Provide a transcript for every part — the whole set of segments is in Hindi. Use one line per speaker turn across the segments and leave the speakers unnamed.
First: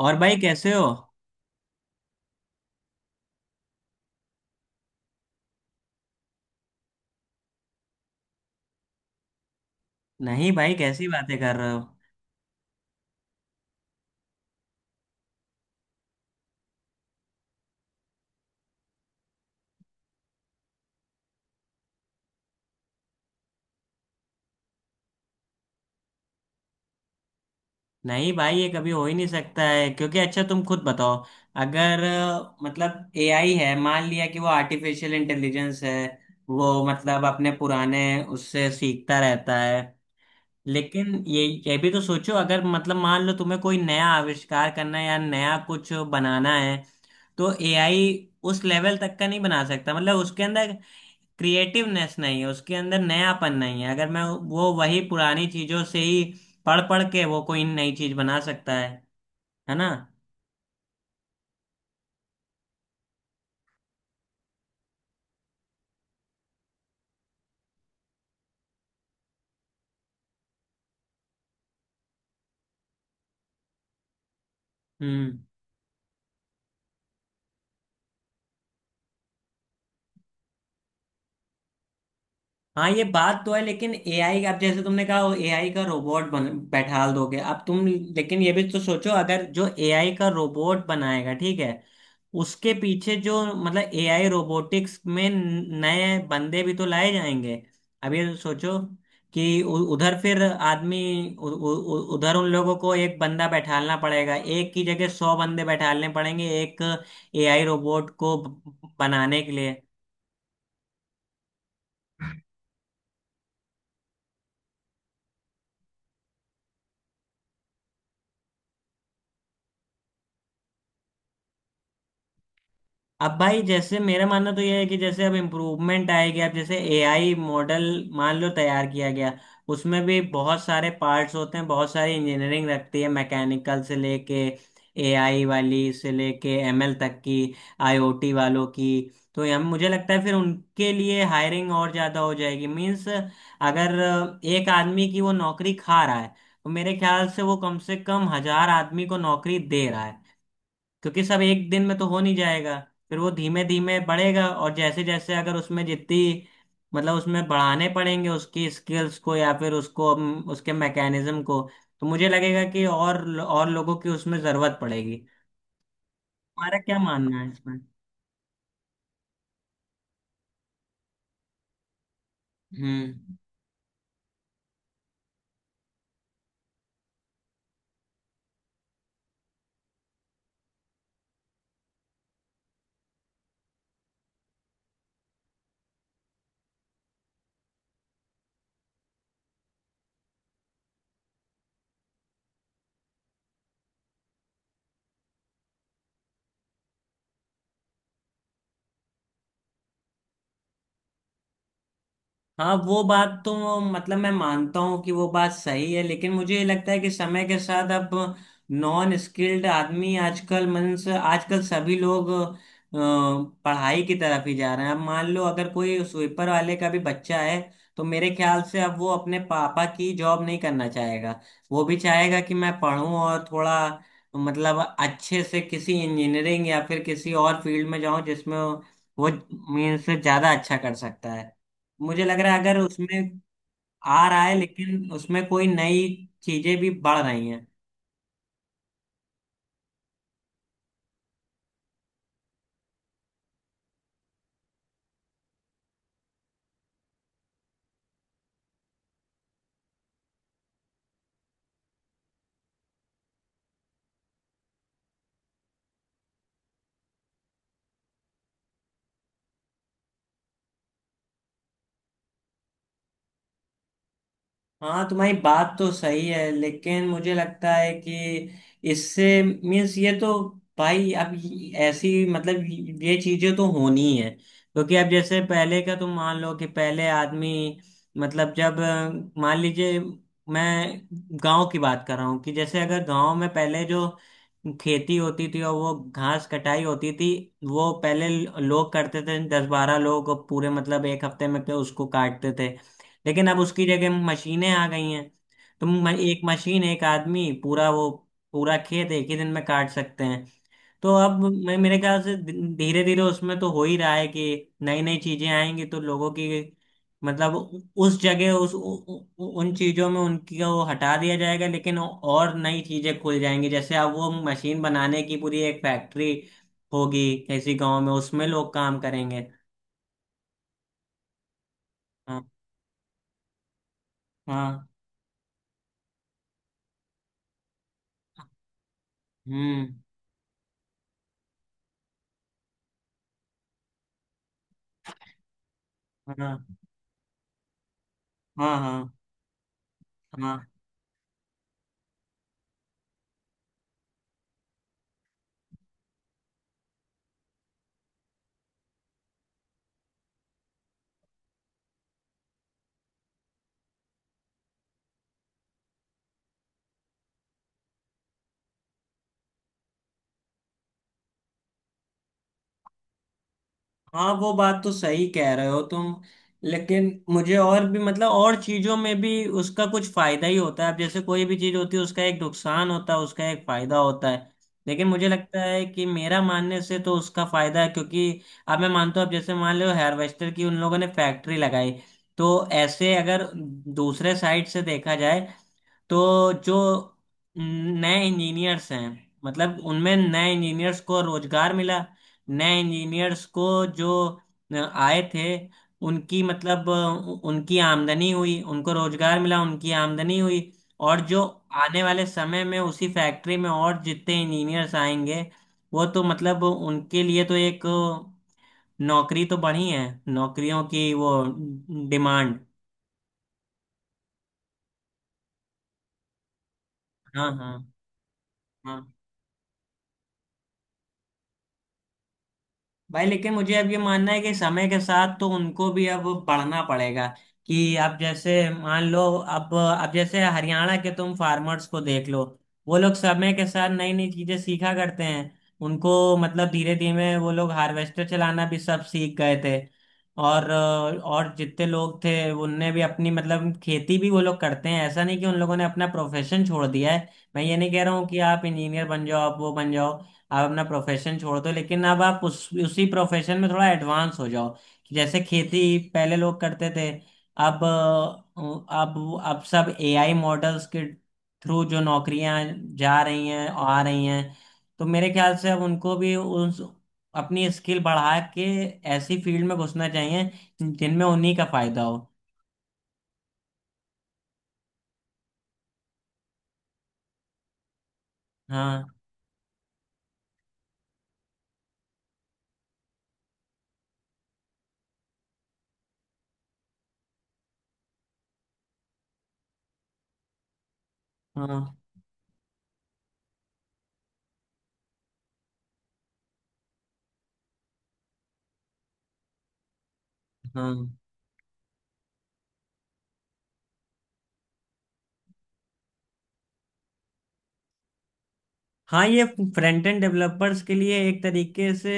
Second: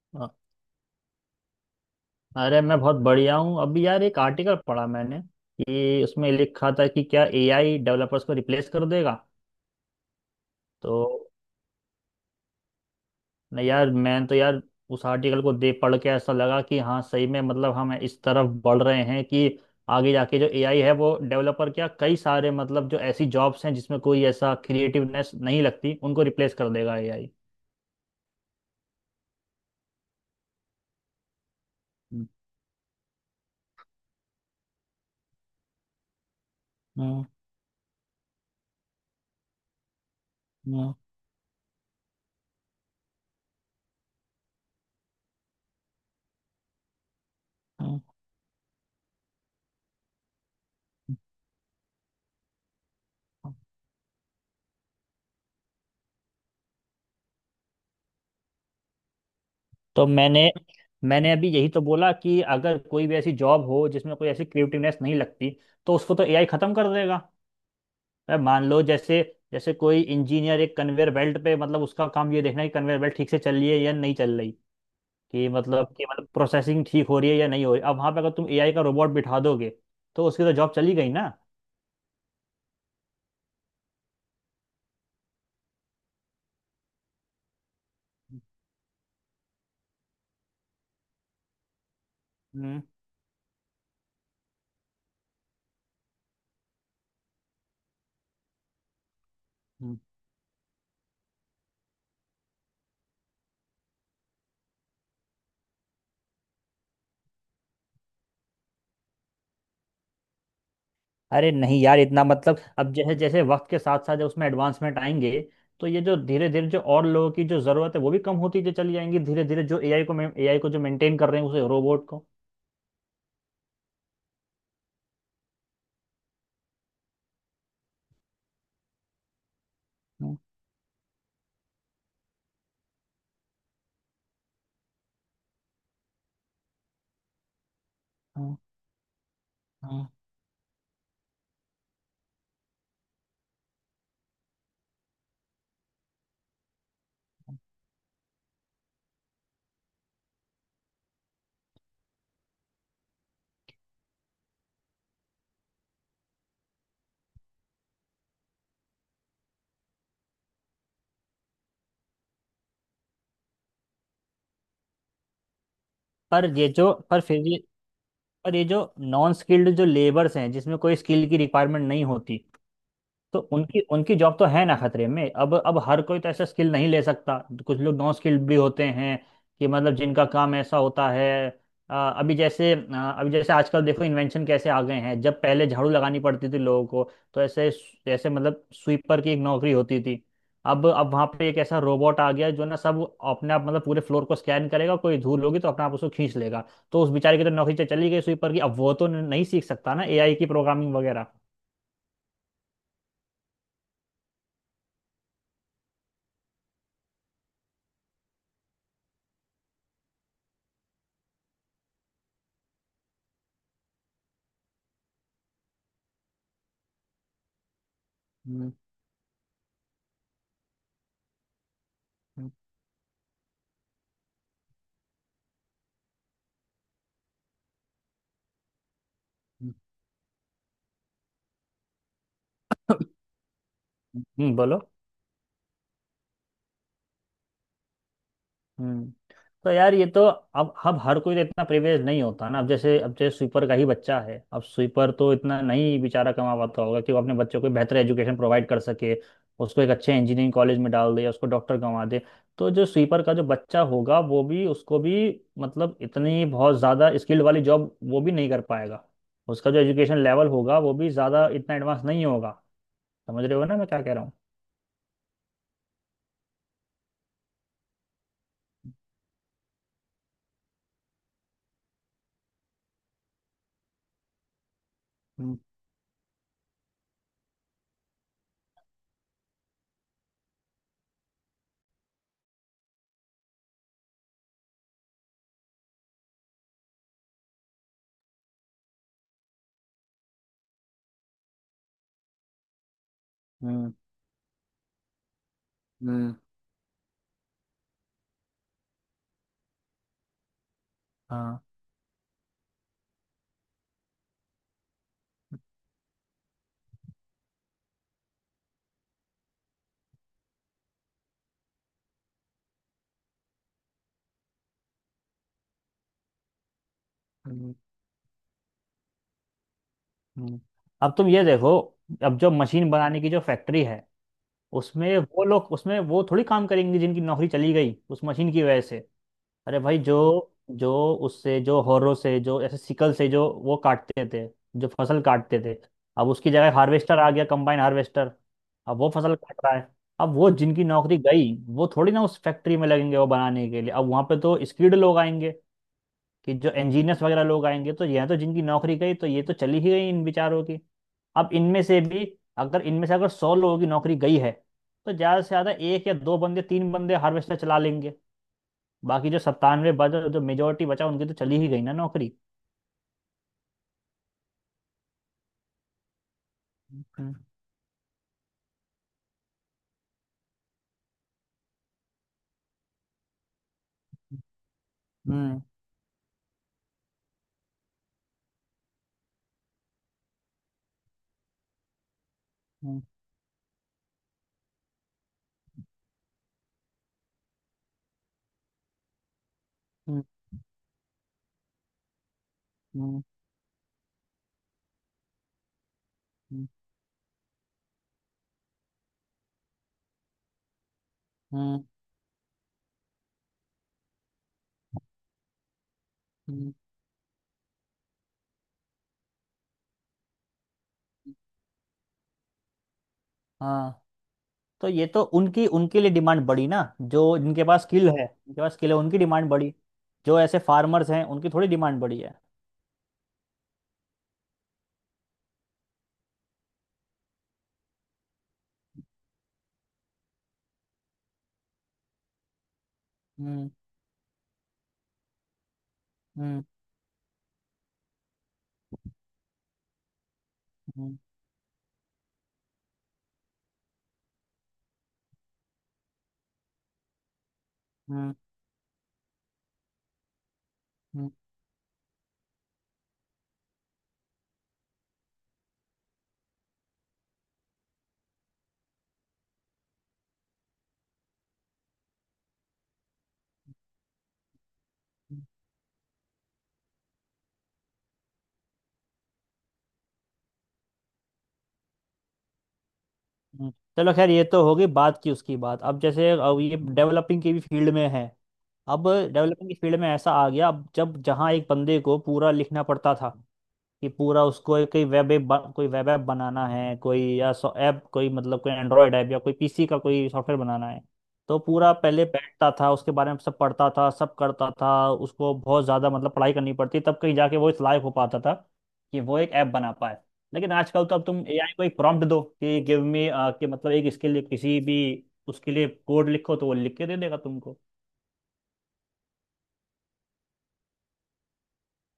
और
अ-
भाई, कैसे हो?
अरे मैं बहुत बढ़िया हूँ। अभी यार एक आर्टिकल पढ़ा मैंने कि उसमें लिखा था कि क्या एआई डेवलपर्स को रिप्लेस कर देगा।
नहीं भाई,
तो
कैसी बातें कर रहे हो?
नहीं यार, मैं तो यार उस आर्टिकल को देख पढ़ के ऐसा लगा कि हाँ सही में मतलब हम इस तरफ बढ़ रहे हैं कि आगे जाके जो एआई है वो डेवलपर क्या कई सारे मतलब जो ऐसी जॉब्स हैं जिसमें कोई ऐसा क्रिएटिवनेस नहीं लगती उनको रिप्लेस कर देगा एआई।
नहीं भाई, ये कभी हो ही नहीं सकता है, क्योंकि अच्छा, तुम खुद बताओ, अगर
हम्म।
मतलब एआई है, मान लिया कि वो आर्टिफिशियल इंटेलिजेंस है। वो मतलब
हम्म।
अपने पुराने उससे सीखता रहता है।
हम्म।
लेकिन ये भी तो सोचो, अगर मतलब मान लो तुम्हें कोई नया आविष्कार करना है या नया कुछ बनाना है, तो एआई उस लेवल तक का नहीं बना सकता, मतलब उसके अंदर क्रिएटिवनेस नहीं है, उसके अंदर
हम्म।
नयापन नहीं है। अगर मैं वो वही पुरानी चीजों से ही पढ़ पढ़ के वो कोई नई चीज बना सकता है ना?
तो मैंने मैंने अभी यही तो बोला कि अगर कोई भी ऐसी जॉब हो जिसमें कोई ऐसी क्रिएटिवनेस नहीं लगती तो उसको तो एआई खत्म कर देगा। अरे मान लो जैसे जैसे कोई इंजीनियर एक कन्वेयर बेल्ट पे मतलब उसका काम ये देखना है कि कन्वेयर बेल्ट ठीक से चल रही है या नहीं चल रही,
हम्म।
कि मतलब प्रोसेसिंग ठीक हो रही है या नहीं हो रही। अब वहां पे अगर तुम एआई का रोबोट बिठा दोगे तो उसकी तो जॉब चली गई ना।
हाँ, ये बात तो है, लेकिन एआई अब जैसे तुमने कहा एआई का रोबोट बन बैठाल दोगे अब तुम। लेकिन ये भी तो सोचो, अगर जो एआई का रोबोट बनाएगा, ठीक है, उसके
हम्म।
पीछे जो मतलब एआई रोबोटिक्स में नए बंदे भी तो लाए जाएंगे। अब ये सोचो कि
हम्म।
उधर फिर आदमी उ, उ, उ, उधर उन लोगों को एक बंदा बैठालना पड़ेगा, एक की जगह 100 बंदे बैठालने पड़ेंगे, एक एआई रोबोट को बनाने के लिए।
अरे नहीं यार, इतना मतलब अब जैसे जैसे वक्त के साथ साथ जब उसमें एडवांसमेंट आएंगे तो ये जो धीरे धीरे जो और लोगों की जो जरूरत है वो भी कम होती जो चली जाएंगी धीरे धीरे जो एआई को जो मेंटेन कर रहे हैं उसे रोबोट को।
अब भाई, जैसे मेरा मानना तो यह है कि जैसे अब इम्प्रूवमेंट आएगी, अब जैसे एआई मॉडल मान लो तैयार किया गया, उसमें भी
हम्म।
बहुत सारे पार्ट्स होते हैं, बहुत सारी इंजीनियरिंग रखती है, मैकेनिकल से लेके एआई वाली से लेके एमएल तक की, आईओटी
हम्म।
वालों की। तो हम मुझे
हम्म।
लगता है फिर उनके लिए हायरिंग और ज़्यादा हो जाएगी। मीन्स अगर एक आदमी की वो नौकरी खा रहा है, तो मेरे ख्याल से वो
हम्म।
कम से कम 1000 आदमी को नौकरी दे रहा है, क्योंकि सब एक दिन में तो हो नहीं जाएगा। फिर वो धीमे धीमे बढ़ेगा। और जैसे जैसे अगर उसमें जितनी, मतलब उसमें बढ़ाने पड़ेंगे उसकी स्किल्स को या फिर उसको उसके मैकेनिज्म को, तो मुझे लगेगा कि और लोगों की उसमें जरूरत पड़ेगी।
पर ये
हमारा
जो
क्या
पर
मानना
फिर
है
ये
इसमें?
पर ये जो नॉन स्किल्ड जो लेबर्स हैं जिसमें कोई स्किल की रिक्वायरमेंट नहीं होती
हम्म।
तो उनकी उनकी जॉब तो है ना खतरे में। अब हर कोई तो ऐसा स्किल नहीं ले सकता। कुछ लोग नॉन स्किल्ड भी होते हैं कि मतलब जिनका काम ऐसा होता है। अभी जैसे आजकल देखो इन्वेंशन कैसे आ गए हैं। जब पहले झाड़ू लगानी पड़ती थी लोगों को तो ऐसे जैसे मतलब स्वीपर की एक नौकरी होती थी। अब वहाँ पे एक ऐसा रोबोट आ गया जो ना सब अपने आप मतलब पूरे फ्लोर को स्कैन करेगा, कोई धूल होगी तो अपने आप उसको खींच लेगा। तो उस बेचारे की तो नौकरी चली गई स्वीपर की। अब वो तो नहीं सीख सकता ना एआई की प्रोग्रामिंग वगैरह।
हाँ, वो बात तो, मतलब मैं मानता हूँ कि वो बात सही है, लेकिन मुझे ये लगता है कि समय के साथ अब नॉन स्किल्ड आदमी आजकल, मीन्स आजकल सभी लोग पढ़ाई की तरफ ही जा रहे हैं। अब मान लो अगर कोई स्वीपर वाले का भी बच्चा है, तो मेरे ख्याल
हम्म।
से अब वो अपने पापा की जॉब नहीं करना चाहेगा। वो भी चाहेगा कि मैं पढूं और थोड़ा मतलब अच्छे से किसी इंजीनियरिंग या फिर किसी और फील्ड में जाऊं जिसमें वो,
हम्म।
मीन्स ज्यादा अच्छा कर सकता है। मुझे लग रहा है अगर उसमें आ रहा है
बोलो।
लेकिन उसमें कोई नई चीजें भी बढ़ रही हैं।
हम्म। तो यार ये तो अब हर कोई तो इतना प्रिविलेज नहीं होता ना। अब जैसे स्वीपर का ही बच्चा है। अब स्वीपर तो इतना नहीं बेचारा कमा पाता होगा कि वो अपने बच्चों को बेहतर एजुकेशन प्रोवाइड कर सके, उसको एक अच्छे इंजीनियरिंग कॉलेज में डाल दे या उसको डॉक्टर कमा दे। तो जो स्वीपर का जो बच्चा होगा वो भी, उसको भी मतलब इतनी बहुत ज़्यादा स्किल्ड वाली जॉब वो भी नहीं कर पाएगा। उसका जो एजुकेशन लेवल होगा वो भी ज़्यादा इतना एडवांस नहीं होगा। समझ रहे हो ना मैं क्या कह रहा हूँ?
हाँ, तुम्हारी बात तो सही है, लेकिन मुझे लगता है कि इससे मीन्स ये तो, भाई अब ऐसी मतलब ये चीजें तो होनी ही है, क्योंकि अब जैसे
हम्म।
पहले का तुम मान लो कि पहले आदमी मतलब जब मान लीजिए मैं गांव की बात कर रहा हूँ कि जैसे अगर गांव में पहले जो खेती होती थी और वो घास कटाई होती थी, वो पहले लोग करते थे, दस बारह लोग पूरे, मतलब एक हफ्ते में के उसको काटते थे। लेकिन अब उसकी
हम्म।
जगह मशीनें आ गई हैं। तो
हम्म।
एक मशीन एक आदमी पूरा वो पूरा खेत एक ही दिन में काट सकते हैं। तो अब
हाँ।
मैं, मेरे ख्याल से धीरे धीरे उसमें तो हो ही रहा है कि नई नई चीजें आएंगी, तो लोगों की मतलब उस जगह उन चीजों में उनकी वो हटा दिया जाएगा, लेकिन और नई चीजें खुल जाएंगी। जैसे अब वो मशीन बनाने की पूरी एक फैक्ट्री होगी किसी
हम्म।
गांव में, उसमें लोग काम करेंगे।
हम्म। अब तुम ये देखो। अब
हाँ,
जो मशीन बनाने की जो फैक्ट्री है
हाँ।
उसमें वो लोग, उसमें वो थोड़ी काम करेंगे जिनकी नौकरी चली गई उस मशीन की वजह से। अरे
हम्म।
भाई जो जो उससे जो हौरों से जो ऐसे सिकल से जो वो काटते थे, जो फसल काटते थे। अब उसकी
हाँ,
जगह हार्वेस्टर आ गया, कंबाइन हार्वेस्टर।
हाँ,
अब वो
हाँ,
फसल काट रहा है। अब वो
हाँ,
जिनकी नौकरी गई वो थोड़ी ना उस फैक्ट्री में लगेंगे वो बनाने के लिए। अब वहां पे तो स्किल्ड लोग आएंगे, कि जो इंजीनियर्स वगैरह लोग आएंगे। तो ये तो जिनकी नौकरी गई तो ये तो चली ही गई इन बेचारों की। अब इनमें से भी अगर इनमें से अगर 100 लोगों की नौकरी गई है तो ज़्यादा से ज़्यादा एक या दो बंदे तीन बंदे हार्वेस्टर चला लेंगे। बाकी जो 97 बचा, जो मेजोरिटी बचा, उनकी तो चली ही गई ना नौकरी।
हाँ। वो बात तो सही कह रहे हो तुम, लेकिन
हम्म।
मुझे और भी, मतलब और चीजों में भी उसका कुछ फायदा ही होता है। अब जैसे कोई भी चीज होती है, उसका एक नुकसान होता है, उसका एक फायदा होता है। लेकिन मुझे
हम्म।
लगता है कि मेरा मानने से तो उसका फायदा है, क्योंकि अब मैं मानता हूँ, अब जैसे मान लो हार्वेस्टर की उन लोगों ने फैक्ट्री लगाई, तो
हम्म।
ऐसे अगर दूसरे साइड से देखा जाए, तो जो नए इंजीनियर्स हैं, मतलब उनमें
हम्म।
नए इंजीनियर्स को रोजगार मिला, नए
हम्म।
इंजीनियर्स को जो आए थे, उनकी
हम्म।
मतलब उनकी आमदनी हुई, उनको रोजगार मिला, उनकी आमदनी हुई। और जो
हम्म।
आने वाले समय में उसी फैक्ट्री में और जितने इंजीनियर्स आएंगे, वो तो मतलब
हम्म।
उनके लिए तो एक नौकरी तो बढ़ी है, नौकरियों की वो डिमांड।
हाँ तो ये तो उनकी उनके लिए डिमांड बढ़ी ना। जो
हाँ,
जिनके
हाँ,
पास स्किल है, उनके पास स्किल है,
हाँ।
उनकी डिमांड बढ़ी। जो ऐसे फार्मर्स हैं उनकी थोड़ी डिमांड बढ़ी है।
भाई लेकिन मुझे अब ये मानना है कि समय के साथ तो उनको भी अब पढ़ना पड़ेगा। कि आप जैसे मान लो, अब जैसे हरियाणा के तुम फार्मर्स को देख लो। वो लोग समय के साथ नई नई चीजें सीखा करते हैं, उनको
हम्म।
मतलब धीरे धीरे वो लोग हार्वेस्टर चलाना भी सब सीख गए थे। और
हम्म।
और जितने लोग थे उनने भी अपनी मतलब खेती भी वो लोग करते हैं, ऐसा नहीं कि उन लोगों ने अपना प्रोफेशन छोड़ दिया है। मैं ये नहीं कह रहा हूँ
हम्म।
कि आप इंजीनियर बन जाओ, आप वो बन जाओ, आप अपना
हम्म।
प्रोफेशन छोड़ दो, लेकिन अब आप उस उसी प्रोफेशन में थोड़ा एडवांस हो जाओ। कि जैसे खेती पहले लोग करते थे, अब सब एआई मॉडल्स के थ्रू जो नौकरियां जा रही हैं और आ रही हैं, तो मेरे ख्याल से अब उनको भी उस अपनी स्किल बढ़ा के ऐसी फील्ड में घुसना चाहिए जिनमें उन्हीं का फायदा हो।
हम्म। चलो, खैर ये तो होगी बात की उसकी बात। अब जैसे अब ये डेवलपिंग की भी फील्ड में है। अब
हाँ,
डेवलपिंग की फील्ड में ऐसा आ गया, अब जब जहाँ एक बंदे को पूरा लिखना पड़ता था कि पूरा उसको कोई वेब ऐप बनाना है, कोई या ऐप कोई मतलब कोई एंड्रॉयड ऐप या कोई पीसी का कोई सॉफ्टवेयर बनाना है। तो पूरा
हाँ,
पहले बैठता था, उसके बारे में सब पढ़ता था, सब करता था, उसको बहुत ज़्यादा मतलब पढ़ाई करनी पड़ती तब कहीं जाके वो इस लायक हो पाता था कि वो एक ऐप बना पाए। लेकिन
हाँ,
आजकल तो अब तुम एआई को एक प्रॉम्प्ट दो कि गिव मी, कि मतलब एक इसके लिए किसी भी उसके लिए कोड लिखो तो वो लिख के दे देगा तुमको।
हाँ, ये फ्रंट एंड डेवलपर्स के लिए एक तरीके से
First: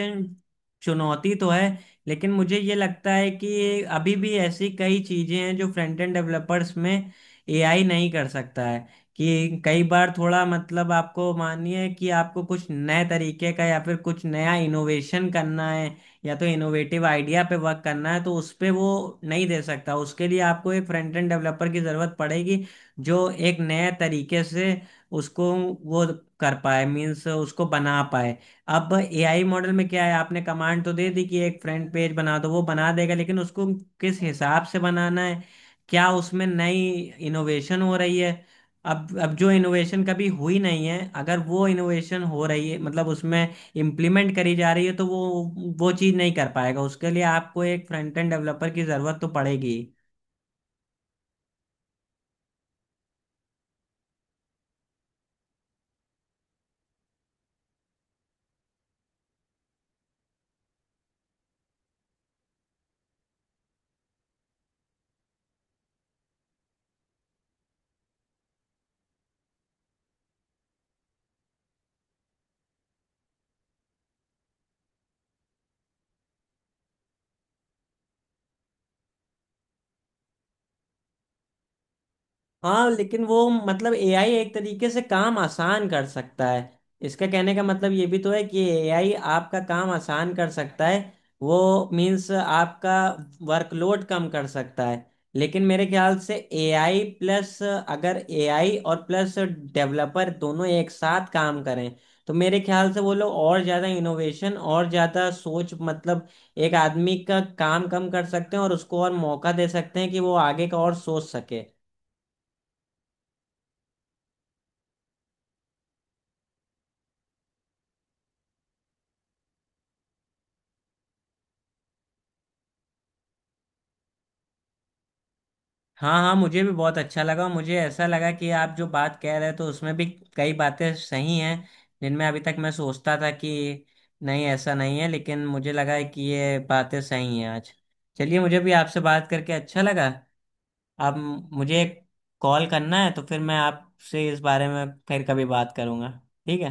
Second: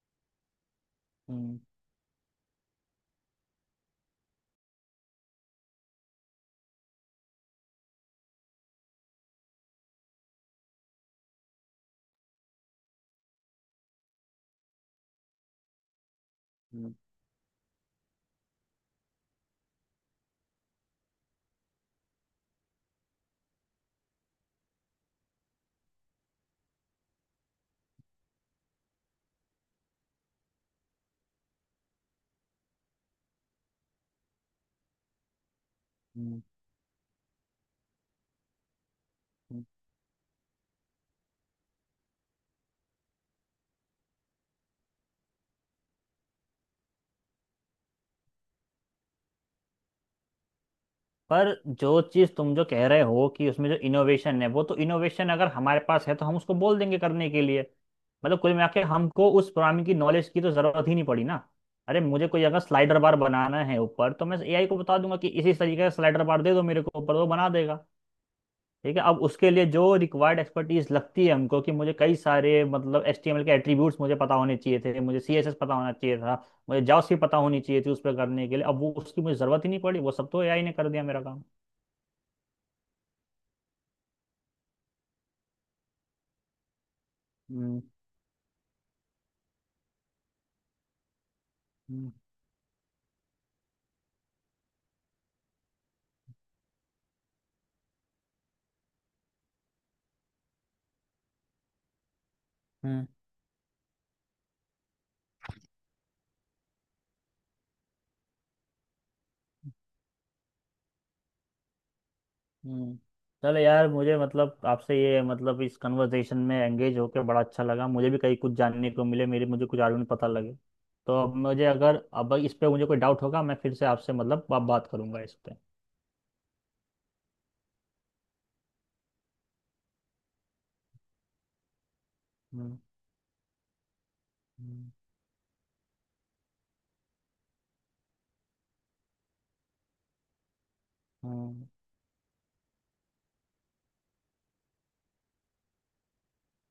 चुनौती तो
हम्म।
है, लेकिन मुझे ये लगता है कि अभी भी ऐसी कई चीज़ें हैं जो फ्रंट एंड डेवलपर्स में एआई नहीं कर सकता है। कि कई बार थोड़ा मतलब आपको मानिए कि आपको कुछ नए तरीके का या फिर कुछ नया इनोवेशन करना है या तो
हम्म।
इनोवेटिव आइडिया पे वर्क करना है, तो उस पे वो नहीं दे सकता। उसके लिए आपको एक फ्रंट एंड डेवलपर की ज़रूरत पड़ेगी, जो एक नए तरीके से उसको वो कर पाए, मीन्स उसको बना पाए। अब एआई मॉडल में क्या है, आपने कमांड तो दे दी कि एक फ्रंट पेज बना दो, वो बना देगा, लेकिन उसको किस हिसाब से बनाना है, क्या
हम्म।
उसमें नई इनोवेशन हो रही है? अब जो
हम्म।
इनोवेशन कभी हुई नहीं है, अगर वो इनोवेशन हो रही है, मतलब उसमें इम्प्लीमेंट करी जा रही है, तो वो चीज़ नहीं कर पाएगा, उसके लिए आपको एक फ्रंट एंड डेवलपर की ज़रूरत तो पड़ेगी।
पर जो चीज तुम जो कह रहे हो कि उसमें जो इनोवेशन है, वो तो इनोवेशन अगर हमारे पास है तो हम उसको बोल देंगे करने के लिए। मतलब कुल मिला के हमको उस प्रोग्रामिंग की नॉलेज की तो जरूरत ही नहीं पड़ी ना। अरे मुझे कोई अगर स्लाइडर बार बनाना है ऊपर तो मैं एआई को बता दूंगा कि इसी तरीके का स्लाइडर बार दे दो मेरे को ऊपर, वो बना देगा। ठीक है। अब उसके लिए जो रिक्वायर्ड एक्सपर्टीज लगती है हमको, कि मुझे कई सारे मतलब एचटीएमएल के एट्रीब्यूट्स मुझे पता होने चाहिए थे, मुझे सीएसएस पता होना चाहिए था, मुझे जावास्क्रिप्ट पता होनी चाहिए थी उस पर करने के लिए। अब वो उसकी मुझे जरूरत ही नहीं पड़ी, वो सब तो एआई ने कर दिया मेरा काम।
हाँ, लेकिन वो मतलब एआई एक तरीके से काम आसान कर सकता है। इसका कहने का
हम्म।
मतलब ये भी तो है कि एआई आपका काम आसान कर सकता है, वो
हम्म।
मीन्स आपका वर्कलोड कम कर सकता है। लेकिन मेरे ख्याल से एआई प्लस, अगर एआई और प्लस डेवलपर दोनों एक साथ काम करें, तो मेरे ख्याल से
हम्म।
वो लोग और ज़्यादा इनोवेशन और ज़्यादा सोच, मतलब एक आदमी का काम कम कर सकते हैं और उसको और मौका दे सकते हैं कि वो आगे का और सोच सके।
हम्म। चलो यार, मुझे मतलब आपसे ये मतलब इस कन्वर्सेशन में एंगेज होकर बड़ा अच्छा लगा। मुझे भी कहीं कुछ जानने को मिले, मेरे मुझे कुछ आर्गुमेंट पता लगे। तो अब मुझे अगर अब इस पे मुझे कोई डाउट होगा मैं फिर से आपसे मतलब बात करूंगा इस पे।
हाँ, हाँ, मुझे भी बहुत अच्छा लगा। मुझे ऐसा लगा कि आप जो बात कह रहे हैं तो उसमें भी कई बातें सही हैं, जिनमें अभी तक मैं
हम्म।
सोचता था कि नहीं ऐसा
हम्म।
नहीं है, लेकिन मुझे लगा है कि ये बातें सही हैं आज। चलिए, मुझे भी आपसे बात करके अच्छा लगा। आप,
हम्म।
मुझे कॉल करना है तो फिर मैं आपसे इस बारे में फिर कभी बात करूँगा, ठीक है?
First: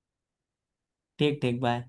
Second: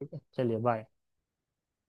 ठीक है चलिए, बाय।
ठीक, ठीक, बाय।